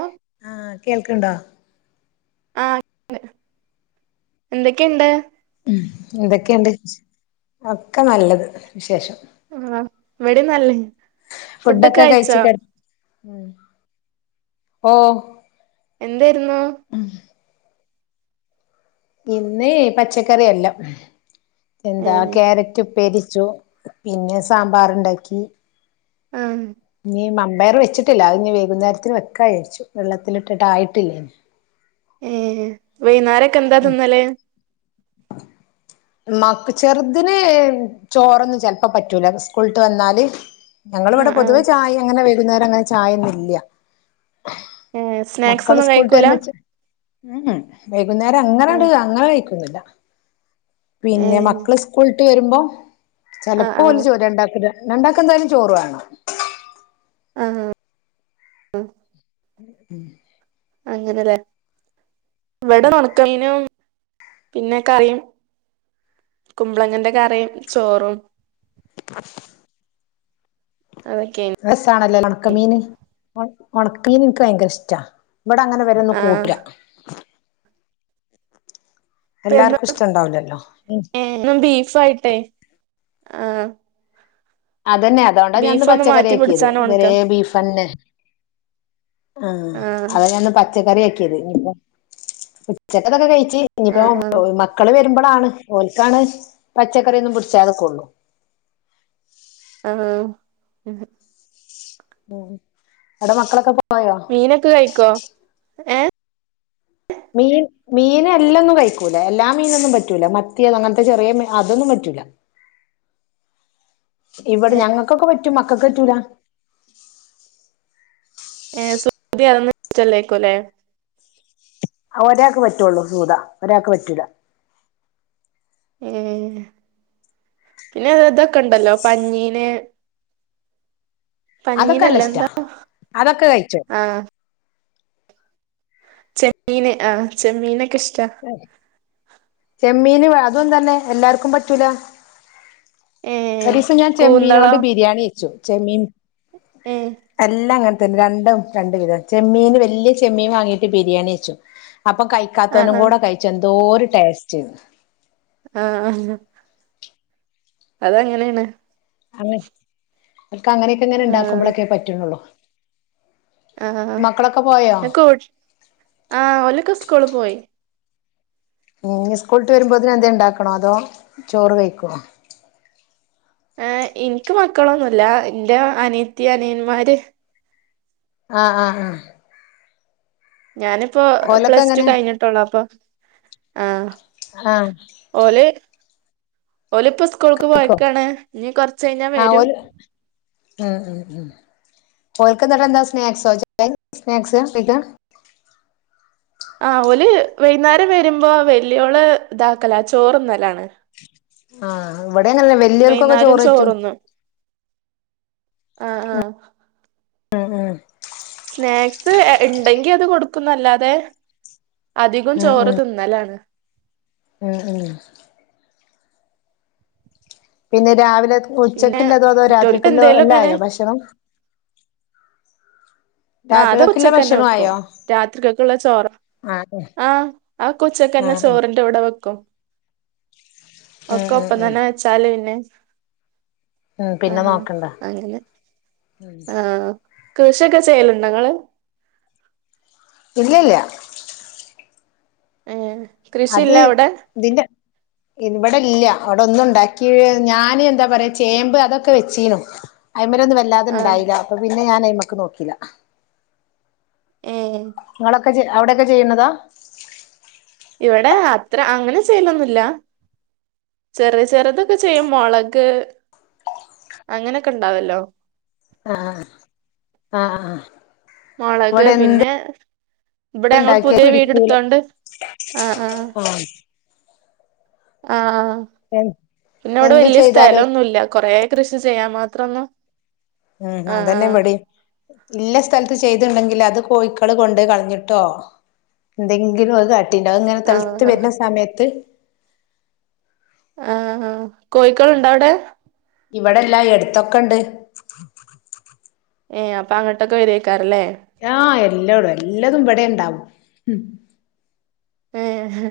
ഓ ആഹ് കേൾക്കണ്ടോ ആ എന്തൊക്കെയുണ്ട് എന്തൊക്കെയുണ്ട് ഒക്കെ നല്ലത് വിശേഷം ആഹ് ഇവിടെ നല്ലേ ഫുഡൊക്കെ കഴിച്ച് കഴിച്ചോ കെട ഉം ഓ എന്തായിരുന്നു ഇന്ന് പച്ചക്കറിയെല്ലാം എന്താ ഏ ക്യാരറ്റുപ്പേരി ച്ചു പിന്നെ സാമ്പാറുണ്ടാക്കി ആ ഇനി മം വേറെ വെച്ചിട്ടില്ല അതിനി വൈകുന്നേരത്തിന് വെക്കാ വിചാരിച്ചു വെള്ളത്തിലിട്ടിട്ട് ആയിട്ടില്ലേ ഏ വൈന്നേരം ക്കെന്താ തിന്നല് മക്ക് ചെറുതിന് ചോറൊന്നും ചെലപ്പോ പറ്റൂല സ്കൂളിട്ട് വന്നാല് ആ ഞങ്ങളിവിടെ ആ പൊതുവേ ചായ അങ്ങനെ വേ കുന്നേരങ്ങന ചായൊന്നും ഇല്ല ഏ സ്നാക്സ് ഒന്നും കഴിക്കൂല ചെ ഉം വെ വൈകുന്നേരം അങ്ങനെ ഏ അടി അങ്ങനെ കഴിക്കുന്നില്ല ഏ പിന്നെ മക്കള് സ്കൂൾ വിട്ട് വരുമ്പോ ആ ആ ചെലപ്പോല് ചോരുണ്ടാക്കില്ല രണ്ടാക്കെന്തായാലും ചോറ് വേണം ആ ആ ആ ഉം അങ്ങനല്ലേ ഇവിട ഒണക്കമീനും പിന്നെ കറിയും കുമ്പളങ്ങന്റെ കറിയും ചോറും ആ അതൊക്കെയ്നി ഉണക്കമീന് ഉണക്കമീൻ എനിക്ക് ഭയങ്കര ഇഷ്ടാ ഇവിടെ അങ്ങനെ വരന്ന് ആ കൂട്ടരാ ഇപ്പ എല്ലാർക്കും ഇഷ്ടണ്ടാവില്ലല്ലോ ഉം എന്നും ബീഫായിട്ടേ ആ അതന്നെ അതുകൊണ്ടാ ബീഫ് ഞാനിന്ന് ഒന്ന് പച്ചക്കറി മാറ്റി ആക്കിയത് പിടിച്ചാണ് ഇത് വരെ ഉണക്കം ബീഫന്നെ ആ അതന്ന് പ പച്ചക്കറി ആക്കിയത് ഇപ്പോ ഉച്ചക്കൊക്കെ കഴ ആ ഇനിയിപ്പോ മക്കള് വരുമ്പോളാണ് ഓൽക്കാണ് പച്ചക്കറിയൊന്നും പിടിച ഉള്ളു ഉം ഉം അവിടെ മക്കളൊക്കെ പോയോ മീനൊക്കെ കഴിക്കോ ഏ മീൻ മീൻ എല്ലാം ഒന്നും കഴിക്കൂല എല്ലാ മീനൊന്നും പറ്റൂല മത്തിയ അത് അങ്ങനത്തെ ചെറിയ മീൻ അതൊന്നും പറ്റൂല ഇവിടെ ഞങ്ങൾക്കൊക്കെ പറ്റും മക്കൊക്ക് പറ്റൂല ഏർ [unintelligible] സ വിച്ചല്ലേക്കോല്ലേ ആ ഒരാൾക്ക് പറ്റുള്ളു ചൂരാ ഒരാൾക്ക് പറ്റൂല ഉം പിന്നെ ഇതൊക്കെ ഉണ്ടല്ലോ പഞ്ഞീന് അതൊക്കെ നല്ല പഞ്ഞീനല്ല ഇഷ്ടാ എന്താ അതൊക്കെ കഴിച്ചോ ആ ചെമ്മീന് ആ ചെമ്മീനെ ചെമ്മീന് വേ അതെന്താ അമ്മെ എല്ലാർക്കും പറ്റൂല ഏ ഒരീസം ഞാൻ ചെമ്മീനോണ്ട് കൂന്തളം ബിരിയാണി വെച്ചു ചെമ്മീൻ ഏ എല്ലാം അങ്ങ രണ്ടും രണ്ട് വിധം ചെമ്മീന് വലിയ ചെമ്മീൻ വാങ്ങീട്ട് ബിരിയാണി വച്ചു അപ്പ കയി ആ മോനും ആ കൂടെ കഴിച്ചോ എന്തോര് ടേസ്റ്റ് ആ അത് അങ്ങനെയാണ് ആ അവർക്കങ്ങനൊക്കെ ഇങ്ങനെ ആ ഉണ്ടാക്കുമ്പോളക്കെ പറ്റുന്നുള്ളൂ മക്കളൊക്കെ പോയോ ആ ഓലൊക്കെ സ്കൂളി പോയി ആ സ്കൂളിട്ട് വരുമ്പോതിന് എന്ത ഉണ്ടാക്കണാ അതോ ചോറ് കഴിക്കുവോ ഏ എനിക്ക് മക്കളൊന്നുമില്ല എന്റെ അനിത്തി അനിയന്മാര് ആ ആ ആ ഞാനിപ്പോ പ്ലസ് ടു കഴിഞ്ഞിട്ടൊള്ള് അപ്പം ആഹ് ആഹ് ഓല് ഓലിപ്പ സ്കൂൾക്ക് കഴിക്കോ പോയേക്കാണ് ഇനി കൊറച്ച് കഴിഞ്ഞാ ആഹ് വരും ഓല് ഓൽക്കന്ത [unintelligible] എന്താ സ്നാക്സാ [unintelligible] സ്നാക്സ് ആ ഓല് വൈകുന്നേരം വരുമ്പോ വല്യോള് ഇതാക്കല ചോറൊന്നലാണ് ആഹ് ഇവടേം [unintelligible] വല്ല്യോൽക്കൊക്കെ ചോറ് പറ്റും. ആഹ് ആഹ് ആഹ് ആഹ് സ്നാക്സ് എ ഇണ്ടെങ്കി അത് കൊടുക്കൂന്നല്ലാതെ അധികം ചോറ് തിന്നലാണ് മ് മ് പിന്നെ രാവില പിന്നെ ഉച്ചക്കുല്ലതോ അതോ മറ്റോൽക്ക് രാത്രിക്കുല്ലോ എന്തേലും എല്ലാം ഇങ്ങനെ ആയോ ഭക്ഷണം ആ അത് രാത്രികൾക്കില്ല ഉച്ചയ്ക്കന്നെ ഭക്ഷണം വെക്കും ആയോ രാത്രിത്തേക്കൊക്കൊള്ള ചോറും ആഹ് ആ അതൊക്കെ ആഹ് ഉച്ചയ്ക്കന്നെ ആഹ് ചോറിന്റെ കൂടെ വെക്കും ഉം ഒക്കെ ഉം ഒപ്പം തന്നെ വെച്ചാല് പിന്നെ മ് ആ പിന്നെ നോക്കണ്ട അങ്ങനെ മ് കൃഷി ഒക്കെ ചെയ്യല്ണ്ടോ ങ്ങള് ഇല്ലല്ല ഏ അത് കൃഷിയില്ലേ അവിടെ തിന്റെ വടെ ഇല്ല അവടെ ഒന്നും ഉണ്ടാക്കി ഞാൻ എന്താ പറയാ ചേമ്പ് അതൊക്കെ വെച്ചീനു ഐമലൊന്നും ആ വല്ലാതെണ്ടായീല അപ്പ പിന്നെ ഞാന് നോകില ഏ ങ്ങളൊക്കെ അവടെക്കെ ചെയ്യുന്നതാ ഇവടെ അത്ര അങ്ങനെ ചെയ്യലൊന്നുല്ല ചെറിയ ചെറുതൊക്കെ ചെയ്യും മുളക് അങ്ങനൊക്കെ ണ്ടാവല്ലോ ആ ആ ആ മൊളക് പിന്നെ ഇവടെ ഞങ്ങൾ ഉണ്ടാക്കിയ പുതിയ പിടിക്കൂല വീടെടുത്തോണ്ട് ആ ആ ആഹ് ആ ആ പിന്നെ വടെ എന്ത് വല്ല്യേ ചെയ്താലും സ്ഥലൊന്നൂല്ല. കൊറെ കൃഷി ചെയ്യാൻ മാ ത്രന്നും മ് അതന്നെ ഇവ ടിം ഇല്ല സ്ഥലത്ത് ചെയ്ത്ണ്ടെങ്കില് അത് കോഴക്കള് കൊണ്ട് കളഞ്ഞിട്ടോ എന്തെങ്കിലും അത് അത് ങ്ങനെ ആ തെളത്ത് വരുന്ന സമയത്ത് ആ ആ കോയിക്കള് ണ്ടവടെ ഇബടെല്ലാ എട്ത്ത്ക്കെണ്ട് ഏ അപ്പൊ അങ്ങട്ടൊക്കെ വരൊയ്ക്കാറല്ലേ ആ എല്ലൗടെ എല്ലതും ബടെ ണ്ടാവും മ് ഏ ഹെ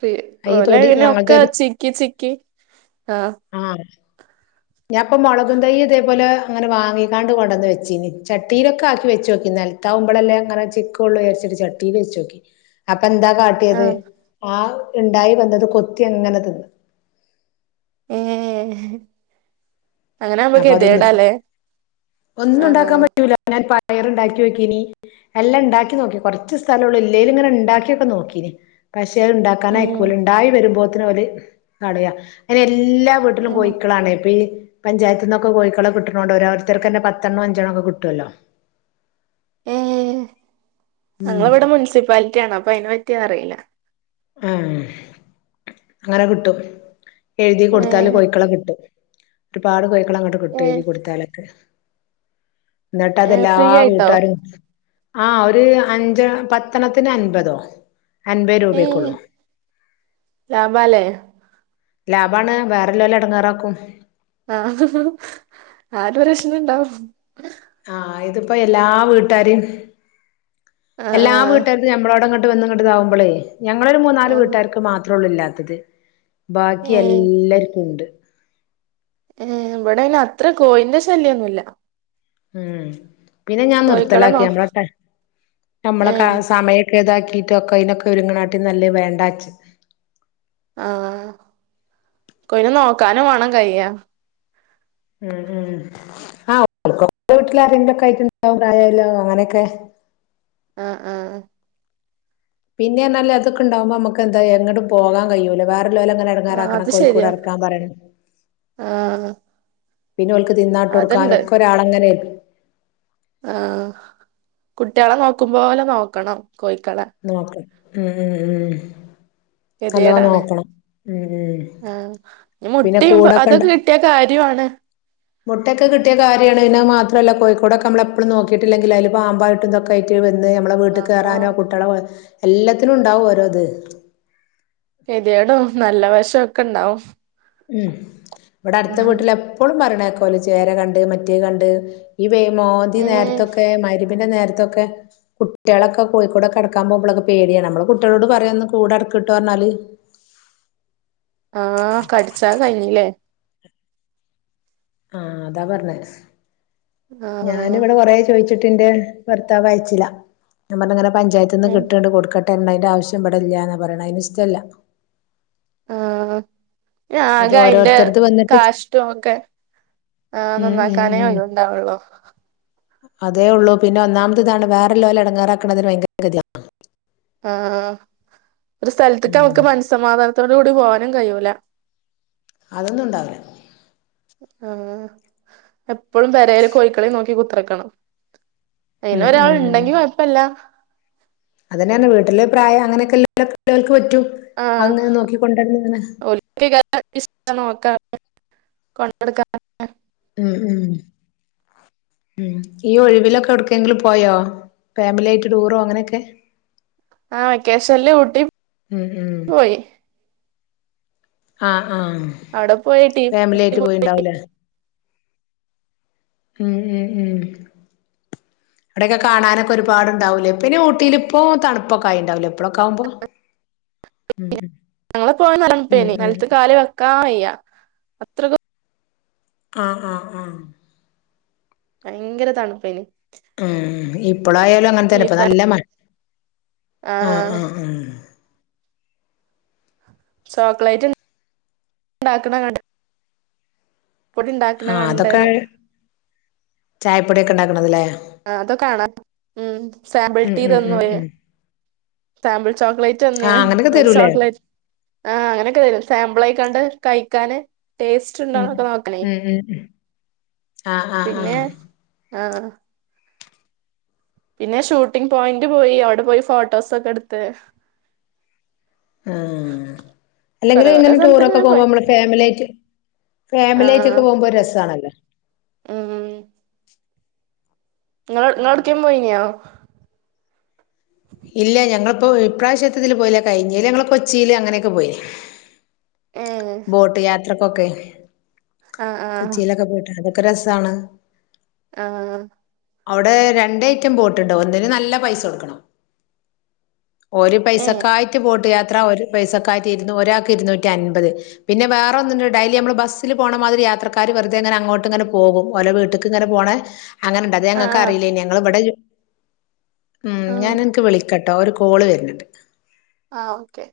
പി ഈ ഓല തൊടി അങ്ങ്നെ ഒക്ക ഞങ്ങൾതെ ഒരു ചിക്കി ചിക്കി ആ ഞാൻ പ്പം മൊളക്ം തയ്യ് ഇതേപോലെ അങ്ങനെ വാങ്ങിക്കാണ്ട് കൊണ്ടന്ന് വെച്ചീനി ചട്ടിയിലൊക്കെ ആക്കി വെച്ചോക്കി ന്നൽത്താവുമ്പളല്ലേ അങ്ങനെ ചിക്കൊള്ളു ഇയാരിച്ചിട്ട് ചട്ടീല് വെച്ച് ഓക്കിഅപ്പ് പ്പ ന്താ ആ കാട്ടിഏത് ആ ഇണ്ടായി വെന്നത് കൊത്തി അങ്ങനെ തിന്ന് ഏ അങ്ങനെ ആവുമ്പോ അപ്പൊ അതും ന്നിർ ഗതികേടാല്ലേ ആ പയർ ഇണ്ടാക്കി ഓക്കീനി എല്ലം ഇണ്ടാക്കി നോക്കി കൊർച്ച് സ്ഥല ഒള്ളൂ ഇള്ളേല് ങ്ങനെ ഇണ്ടാക്കി ഒക്കെ നോക്കീനി പഷ് ട്ടിയള് ഉം ഇണ്ടാക്കാനയ്ക്കൂല ഇണ്ടായി വരുമ്പോത് പോത്തിനെ കളയാ അയ്ന് എല്ലാ വീട്ടിലും ഉം കോയിക്കളാണേ പ്പിൻ പഞ്ചായത്ത്ന്നൊക്കെ കോഴിക്കളെ കിട്ട്ണോണ്ട് ഓരോര്ത്തർക്കെന്നെ പത്തെണ്ണോം അഞ്ചണ്ണ ഒക്കെ കിട്ടുഅല്ലോ ഞങ്ങൾ ഇവ്ടെ മുൻസിപ്പാലിറ്റി ആ ണ് പ്പയ്ന പറ്റി അറീല്ല ആ അങ്ങനെ കിട്ടും എഴുതി കൊടുത്താല് ഏ കോഴിക്കളെ കിട്ടും രുപാട് കോഴ് ക്കളെങ്ങട്ട് ഏ കിട്ടും എഴുതി കൊട്ത്താലൊക്കെ ന്ന്ട്ടത് ഏ എല്ലാ ഫ്രീ ആയിട്ടോ വീട്ടാരും ആ ഒര് അഞ്ച് പത്തെണ്ണത്തിന് അൻപതോ അന്പെ രൂപയ് [unintelligible] ലാഭാലെ ലാഭാണ് വേറള്ളോലെ എടെങ്ങേറാക്കും ആ ആരൊര് വെഷ്മണ്ടാവും ആ ഇത്പ്പം എല്ലാ വീട്ടാര്യിം ആ എല്ലാ ആ വീട്ടാര്തും ഞമ്മളോടങ്ങ ട്ട് വന്ന്ങ്ങട്ട്താവുമ്പളേ ഞങ്ങളൊരു മൂന്നാല് ആ വീട്ടാര്ക്ക് മാത്രോള്ളൂ ഇല്ല്യാ ത്തത് ബാക്കി ഏ എല്ലാര്ക്കുണ്ട് ഏ ബ്ടെയ്ന് അത്ര കോഴിൻ്റ ശല്ല്യെന്നുല്ലാ ഉം പിന്നെ ഞാൻ നിർത്തലാക്കി നോ നമ്മള ട നമ്മളെ ഏ കാ സമയെ ക്ക ഇതാക്കിട്ടൊക്കെ അയിനൊക്കെ ഒരുങ്ങണാട്ടി നല്ലേ വേണ്ടാച്ച് ആഹ് കോഴിനെ നോക്കാനും വാണം കയ്യാ ഉം ഉം ആ ഓല്ക്കൊക്കെ വീട്ടില് ആരെങ്കിലൊക്കായിട്ട് ഇണ്ടാവും പ്രായായൊലൊ അങ്ങനെയൊക്കെ ആഹ് ആഹ് പിന്നെ എന്നാല് അതൊക്കണ്ടാവുമ്പോ നമുക്ക്ന്തായാലും എങ്ങട്ടും പോകാൻ കഴിയൂല്ല വാ വ്ടെ ഉള്ളോലങ്ങെനെ ആ എടങ്ങേറാക്കണം അത് കോഴിക്കൂട് ശരിയാ അടക്കാൻ പറയണം ആ പിന്നോല്ക്ക് തിന്നാട്ടൊട്ക്കാനും അതുണ്ട് ഒക്കരാളങ്ങനെ ഏല് ആ കുട്ട്യാളെ നോക്കുമ്പോലെ നോക്കണം കോഴിക്കളെ നോക്കണം ഉം ഉ ഉം നല്ലോ കെദിയേടാണ് നോക്കണം ഉം ഉം ആഹ് ഞ്ഞ് പിന്നെ മുട്ടിം പ കൂടൊക്കെണ്ട് അതൊക്കെ കിട്ടിയ കാര്യൊണ് മുട്ടൊക്കെ കിട്ടിയാ കാര്യൊണ് പിന്നെ അഹ് മാ ത്രല്ല കോഴിക്കൂടൊക്കെ നമ്മളെപ്പളും നോക്കിട്ടില്ലെങ്കിലെ അയില് പാമ്പായിട്ടു തൊക്കായിട്ട് വ ന്ന് നമ്മളെ അപ്പൊ വീട്ട്ക്കേറാനോ കുട്ടികളെ പോ എല്ലത്തിനുണ്ടാവും ഓരോത് കെദ്യേടും നല്ല വശം ഒക്കെണ്ടാവും ഉം ഇവിടെ അട്ത്തെ വീട്ടിൽ എപ്പളും പറീണെ ക്കോല് ചേര കണ്ട് മറ്റേ കണ്ട് ഇ പ്പെയ് മോന്തി ഏഹ് നേര്ത്തൊക്കെ മയ്രി ബിൻ്റെ നേര്ത്തൊക്കെ കുട്ട്യാളൊക്കെ കോയിക്കൂടൊക്കെ അടക്കാൻ പോമ്പളൊക്കെ പേടിയാണ് ഞമ്മള് കുട്ട്യാളോട് പറയാ ഒന്ന് കൂട് അടക്കിട്ടു പറഞ്ഞാല് ആഹ് കടിച് ച്ചാ കയ് ഞ്ഞിലെ ആഹ് അതാ പറഞ്ഞേ ആഹ് ഞാനിവിടെ കൊറേ ചോയിച് ച്ചിട്ടിന്റെ ഭർത്താവ് അയ്ച്ചില ഞാൻ പർഞ്ഞിങ്ങനെ പഞ്ചായത്തിന്ന് കിട്ടിണ്ട് കൊട്ക ട്ട അയ്ന്റെ ആവശ്യം ഇവടെല്ലാന്ന പറീണേ അയിന് ഇഷ്ടല്ല ആഹ് അത് ആകെ അയിന്റെ ഓരോരുത്തരത് വന്നിട്ട് കാഷ്ടവും ഒക്കെ ആ ഉം ഉം നന്നാക്കാനേ ഉം ഒയിവിണ്ടാവോള്ളൂ അതേ ഉള്ളൂ പിന്നെ ഒന്നാമത് ഇതാണ് വേറെല്ലോലെ എടങ്ങേറാക്കണത് ഒര് ഭയങ്കര [unintelligible] ആഹ് ഒരു ഉം സ്ഥൽത്തിക്ക്ംക്ക് മൻസ്സമാധാനത്തോ ട്കൂടി പോവാനും കയ്യൂല അതൊന്നുണ്ടാവ്ല ആഹ് എ പ്പളും പെരേല് കൊയ്ക്കളീം നോ കുത്ത്രക്കണം അയിന ഉം ഒരാൾ ഇണ്ടെങ്കി കൊയ്പ്പല്ല അതെന്നെയാണ് വീട്ടില് പ്രായം അങ്ങനൊക്കെ [unintelligible] ആഹ് [unintelligible] നോക്കാ കൊണ്ടട്ക്കാ ഉ ഉ ഉ ഈ ഒഴിവിലൊക്കെ ഒട്ക്കേങ്കിലും പോയോ ഫാമിലി ആയിട്ട് ടൂറോ അങ്ങനെക്കെ ആഹ് വെക്കേശൻല് ഊട്ടീ ഉം ഉം പോയി ആഹ് ആഹ് അവിടെ പോയിട്ടി ഫാമിലി ആയിട്ട് [unintelligible] പോയിണ്ടാവൂലേ ഉം ഉ ഉം അവിടെക്കെ കാണാനൊക്കൊരുപാടുണ്ടാവൂലേ പിന്നെ ഊട്ടീല് ഇപ്പോ തണുപ്പൊക്കെ ആയിണ്ടാവ്ലേ ഞങ്ങള്പോയ നല്ല ഉം ഉം തൺപ്പേനി ഉം നെൽത്ത് കാല് വെക്കാ വയ്യ അത്രക്കു ആഹ് ആഹ് ആഹ് ഭയങ്കര തണുപ്പെനു ആഹ് [unintelligible] ഇപ്പോളായാലും അങ്ങനെ തന്നെ ഇപ്പ ഫാ നല്ല മ ആ ആഹ് ആഹ് ഉം ചോക്ലേറ്റ് ഉണ്ടാക്കണ കണ് പൊടി ഉണ്ടാക്കണ കണ്ട് ചായപ്പൊടിക്കെ ഉണ്ടാക്കണത് അല്ലേ ആഹ് അതോ കാണാം ഉം സാമ്പിൾ ഉം ടീ ഉം തന്നു ഉം ഒര് ഉം സാമ്പിൾ ചോക്ലേറ്റ് തന്ന് ആഹ് അങ്ങനൊക്കെ ഒരു തരൂലേ ചോക്ലേറ്റ് ആഹ് അങ്ങനെക്കെ തരും സാമ്പിൾ ആയിക്കണ്ട് കയി ക്കാന് ടേസ്റ്റ് ഉം ഉണ്ടോന്നൊക്കെ നോക്കണേ ഉം ഉം ഉം ആഹ് ആഹ് പിന്നെ ആഹ് ആഹ് പിന്നെ ഷൂട്ടിങ് പോയിന്റ് പോയി അവിടെ പോയി ഫോട്ടോസൊക്കെ എടുത്ത് ആഹ് കൊറെ അല്ലെങ്കിലും കൊറെ ഇങ്ങനെ ടൂറോക്കെ സ്ഥലത്ത്ങ്ങനെ പോകുമ്പോ പോയി നമ്മളെ ഫാമിലി ആയിട്ട് ഫാമിലി ആ ആയിട്ടൊക്കെ പോകുമ്പോ ഒരു രസാണല്ലോ ഉം നിങ്ങ നിങ്ങളെവ്ടെക്കേം പോയിനിയാ ഇല്ല ഞങ്ങളിപ്പോ ഇപ്രാവശ്യതത്തില് പോയില്ല കഴിഞ്ഞെല് ഞങ്ങള് കൊച്ചില് അങ്ങനെ ഒക്കെ പോയി ഏഹ് ബോട്ട് യാത്ര ക്കൊക്കെ ആഹ് ആഹ് കൊച്ചിലൊക്കെ പോയിട്ട് അത് രസാണ് ആഹ് അവിടെ രണ്ട് ഐറ്റം ബോട്ടുണ്ട് ഒന്നിന് നല്ല പൈസ കൊടുക്കണം. ഓര് ഏഹ് പൈസക്കായിട്ട് ബോട്ട് എത്ര ഓര് പൈസക്കായിട്ട് ഇരുന്നു ഒരാൾക്ക് ഇരുന്നൂറ്റൻപത് പിന്നെ വേറൊന്നുണ്ട് അതില് നമ്മള് ബസ്സിൽ പോണ മാതിരി യാത്രക്കാര് വെറുതെയങ്ങനാ അങ്ങോട്ട് ഇങ്ങനെ പോകും ഓരോ വിട്ട്ക്ക് ഇങ്ങനെ പോണ അങ്ങനെണ്ട് അത് ആഹ് ഞങ്ങൾക്ക് ആഹ് അറില്ലെന്നു ഞങ്ങൾ ഇവിടെ ലു ഉം ഞാൻ ആഹ് നിനിക്ക് വിളിക്ക ട്ടോ ഒരു കോള് വരുന്നിണ്ട് ആ ഓക്കെ